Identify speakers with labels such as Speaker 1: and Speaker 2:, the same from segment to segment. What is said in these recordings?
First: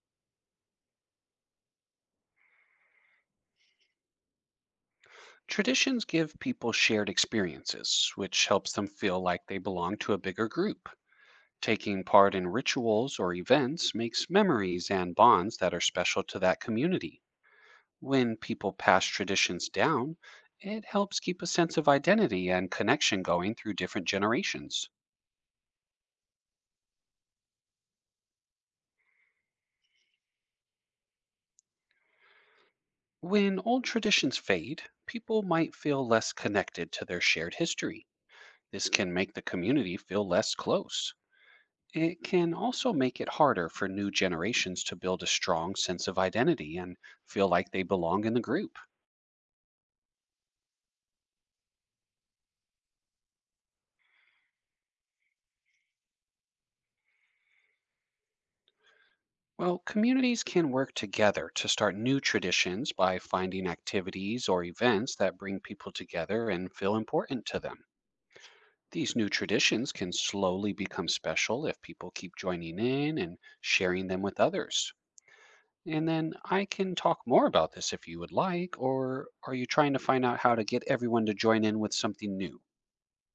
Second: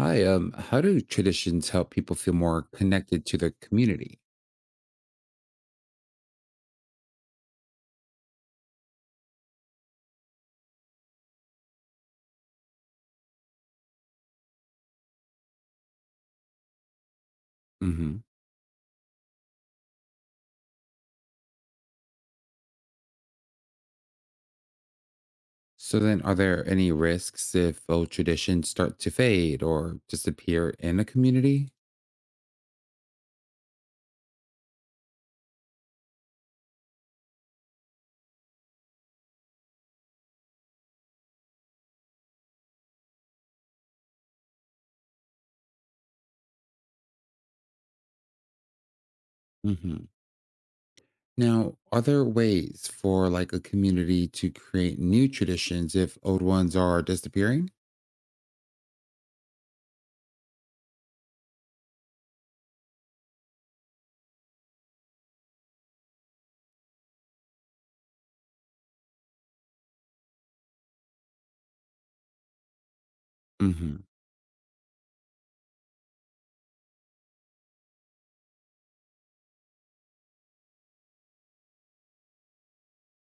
Speaker 1: Hi, how do traditions help people feel more connected to their community?
Speaker 2: Traditions give people shared experiences, which helps them feel like they belong to a bigger group. Taking part in rituals or events makes memories and bonds that are special to that community.
Speaker 1: Hmm.
Speaker 2: When people pass traditions down, it helps keep a sense of identity and connection going through different generations.
Speaker 1: So then, are there any risks if old traditions start to fade or disappear in a community?
Speaker 2: When old traditions fade, people might feel less connected to their shared history. This can make the community feel less close. It can also make it harder for new generations to build a strong sense of identity and feel like they belong in the group.
Speaker 1: Hmm. Now, are there ways for like a community to create new traditions if old ones are disappearing?
Speaker 2: Well, communities can work together to start new traditions by finding activities or events that bring people together and feel important to them. These new traditions can slowly become special if people keep joining in and
Speaker 1: Hmm.
Speaker 2: sharing them with others. And then I can talk more about this if you would like, or are you trying to find out how to get everyone to join in with something new?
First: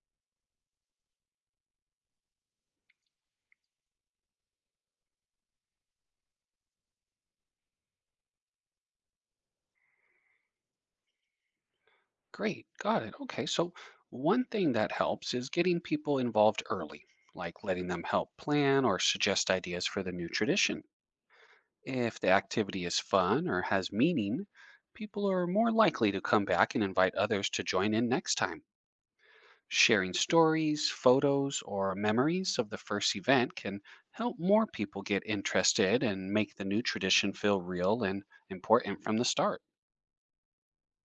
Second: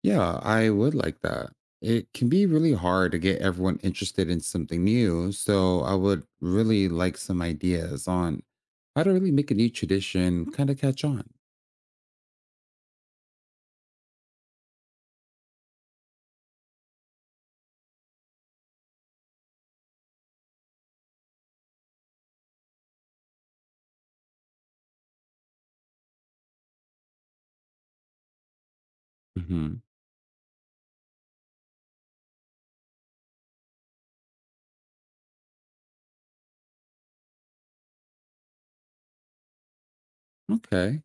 Speaker 1: Yeah, I would like that. It can be really hard to get everyone interested in something new, so I would really like some ideas on how to really make a new tradition kind of catch on.
Speaker 2: Great, got it. Okay, so one thing that helps is getting people involved early, like letting them help plan or suggest ideas for the new tradition. If the activity is fun or has meaning, people are more likely to come back and invite others to join in next time.
Speaker 1: Hmm.
Speaker 2: Sharing stories, photos, or memories of the first event can help more people get interested and make the new tradition feel real and important from the start.
Speaker 1: Okay.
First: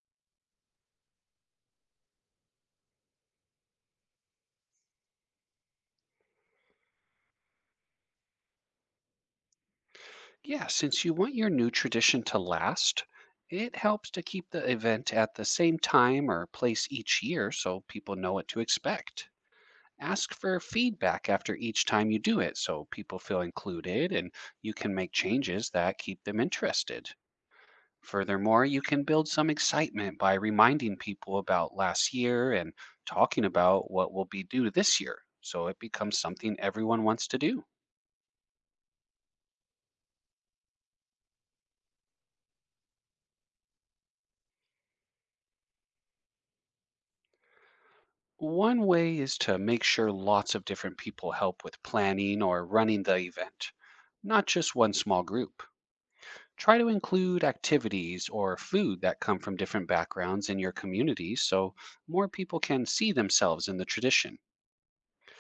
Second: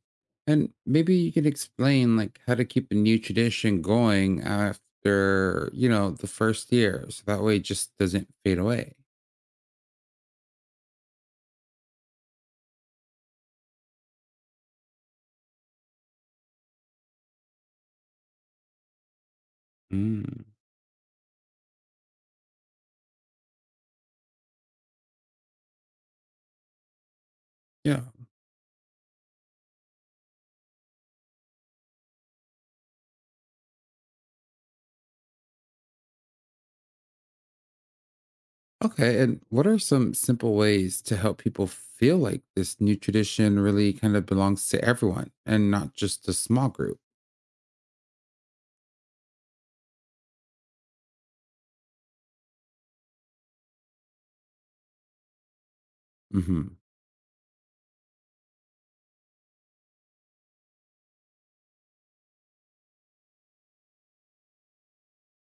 Speaker 1: And maybe you could explain like how to keep a new tradition going after the first year, so that way it just doesn't fade away.
Speaker 2: Yeah, since you want your new tradition to last, it helps to keep the event at the same time or place each year so people know what to expect. Ask
Speaker 1: Mm.
Speaker 2: for feedback after each time you do it so people feel included and you can make changes that keep them interested.
Speaker 1: Yeah.
Speaker 2: Furthermore, you can build some excitement by reminding people about last year and talking about what will be due this year so it becomes something everyone wants to do.
Speaker 1: Okay, and what are some simple ways to help people feel like this new tradition really kind of belongs to everyone and not just a small group?
Speaker 2: One way is to make sure lots of different people help with planning or running the event, not just one small group. Try
Speaker 1: Hmm.
Speaker 2: to include activities or food that come from different backgrounds in your community so more people can see themselves in the tradition.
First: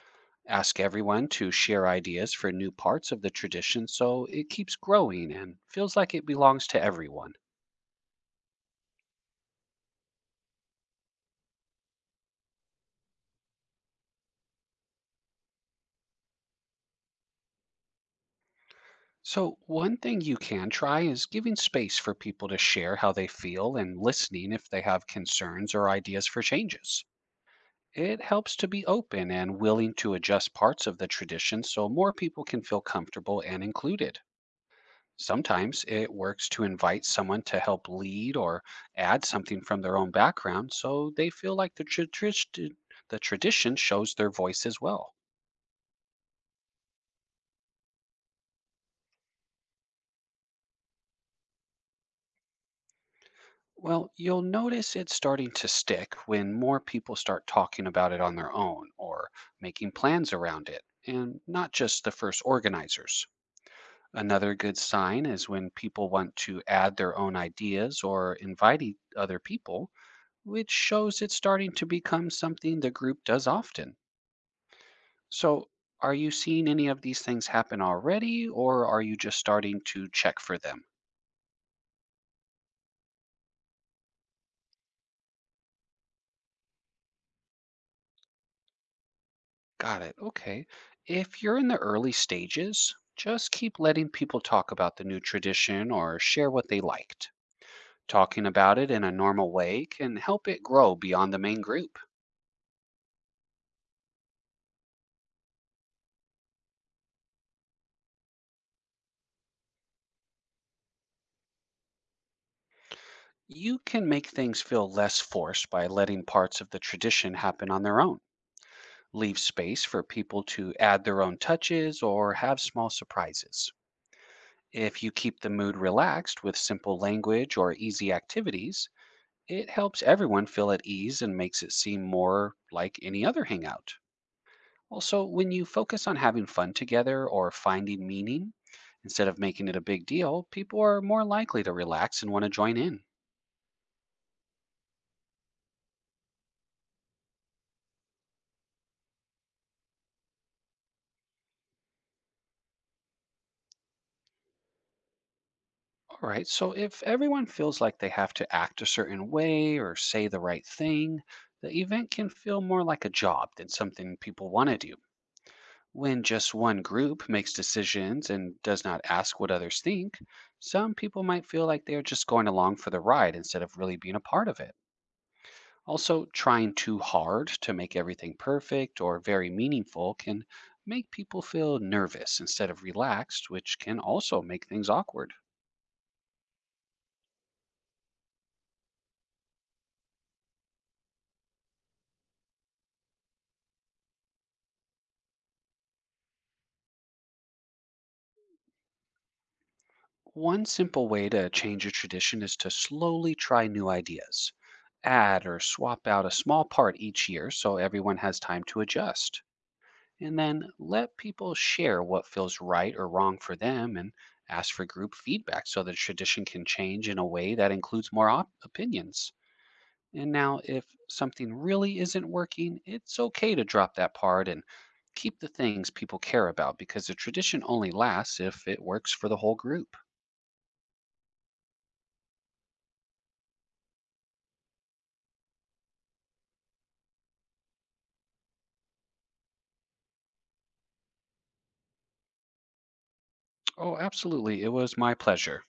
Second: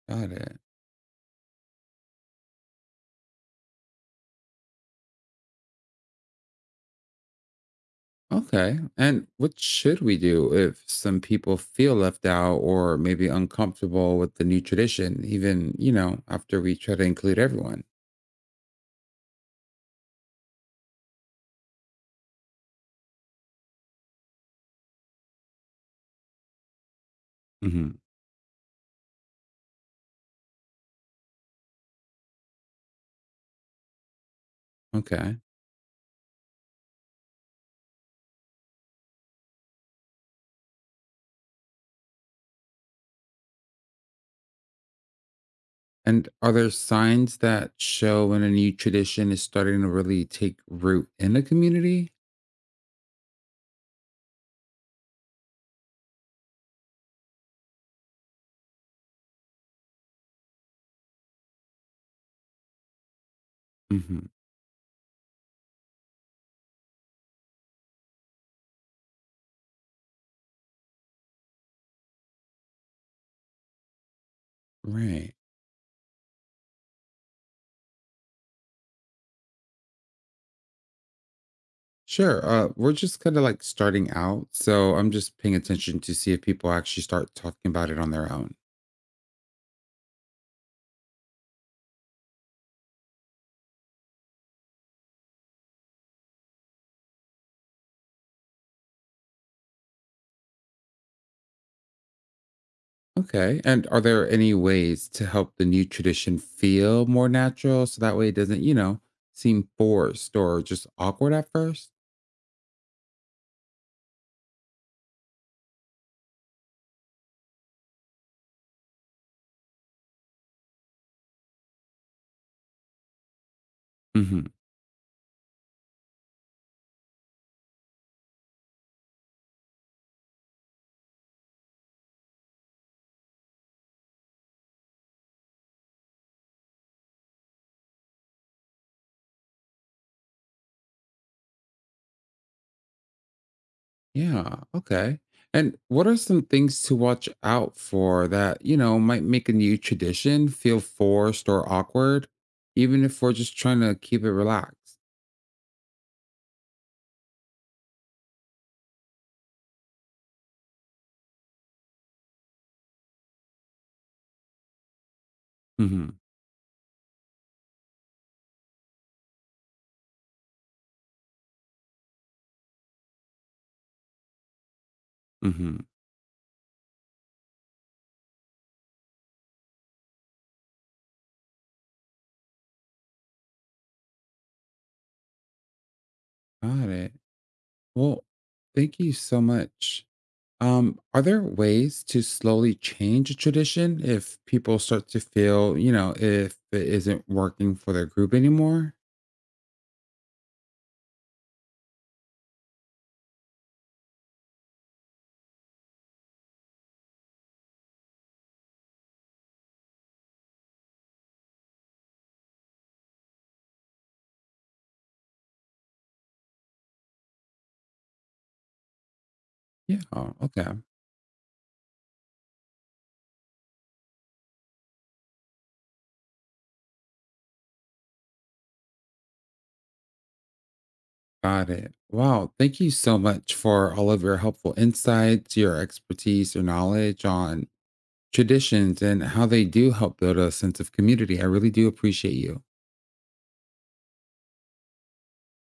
Speaker 1: Got it.
Speaker 2: Ask everyone to share ideas for new parts of the tradition so it keeps growing and feels like it belongs to everyone.
Speaker 1: Okay, and what should we do if some people feel left out or maybe uncomfortable with the new tradition, even after we try to include everyone?
Speaker 2: So, one thing you can try is giving space for people to share how they feel and listening if they have concerns or ideas for changes.
Speaker 1: Hmm.
Speaker 2: It helps to be open and willing to adjust parts of the tradition so more people can feel comfortable and included.
Speaker 1: Okay.
Speaker 2: Sometimes it works to invite someone to help lead or add something from their own background so they feel like the tradition shows their voice as well.
Speaker 1: And are there signs that show when a new tradition is starting to really take root in a community?
Speaker 2: Well, you'll notice it's starting to stick when more people start talking about it on their own or making plans around it, and not just the first organizers.
Speaker 1: Hmm.
Speaker 2: Another good sign is when people want to add their own ideas or other people, which shows it's starting to become something the group does often.
Speaker 1: Right.
Speaker 2: So, are you seeing any of these things happen already, or are you just starting to check for them?
Speaker 1: Sure. We're just kind of like starting out. So I'm just paying attention to see if people actually start talking about it on their own.
Speaker 2: Got it. Okay. If you're in the early stages, just keep letting people talk about the new tradition or share what they liked. Talking about it in a normal way can help it grow beyond the main group.
Speaker 1: Okay. And are there any ways to help the new tradition feel more natural so that way it doesn't seem forced or just awkward at 1st.
Speaker 2: You can make things feel less forced by letting parts of the tradition happen on their own. Leave space for people to add their own touches or have small surprises.
Speaker 1: Mm-hmm.
Speaker 2: If you keep the mood relaxed with simple language or easy activities, it helps everyone feel at ease and makes it seem more like any other hangout. Also, when you focus on having fun together or finding meaning, instead of making it a big deal, people are more likely to relax and want to join in.
Speaker 1: Yeah. Okay. And what are some things to watch out for that might make a new tradition feel forced or awkward, even if we're just trying to keep it relaxed?
Speaker 2: All right, so if everyone feels like they have to act a certain way or say the right thing, the event can feel more like a job than something people want to do.
Speaker 1: Mm-hmm.
Speaker 2: When just one group makes decisions and does not ask what others think, some people might feel like they are just going along for the ride instead of really being a part of it.
Speaker 1: Mm-hmm.
Speaker 2: Also, trying too hard to make everything perfect or very meaningful can make people feel nervous instead of relaxed, which can also make things awkward.
Speaker 1: Got it. Well, thank you so much. Are there ways to slowly change a tradition if people start to feel if it isn't working for their group anymore?
Speaker 2: One simple way to change a tradition is to slowly try new ideas. Add or swap out a small part each year so everyone has time to adjust. And then let people share what feels right or wrong for them and ask for group feedback so the tradition can change in a way that includes more opinions.
Speaker 1: Yeah.
Speaker 2: And
Speaker 1: Oh,
Speaker 2: now,
Speaker 1: okay.
Speaker 2: if something really isn't working, it's okay to drop that part and keep the things people care about because the tradition only lasts if it works for the whole group.
Speaker 1: Got it. Wow. Thank you so much for all of your helpful insights, your expertise, your knowledge on traditions and how they do help build a sense of community. I really do appreciate you.
Speaker 2: Oh, absolutely. It was my pleasure.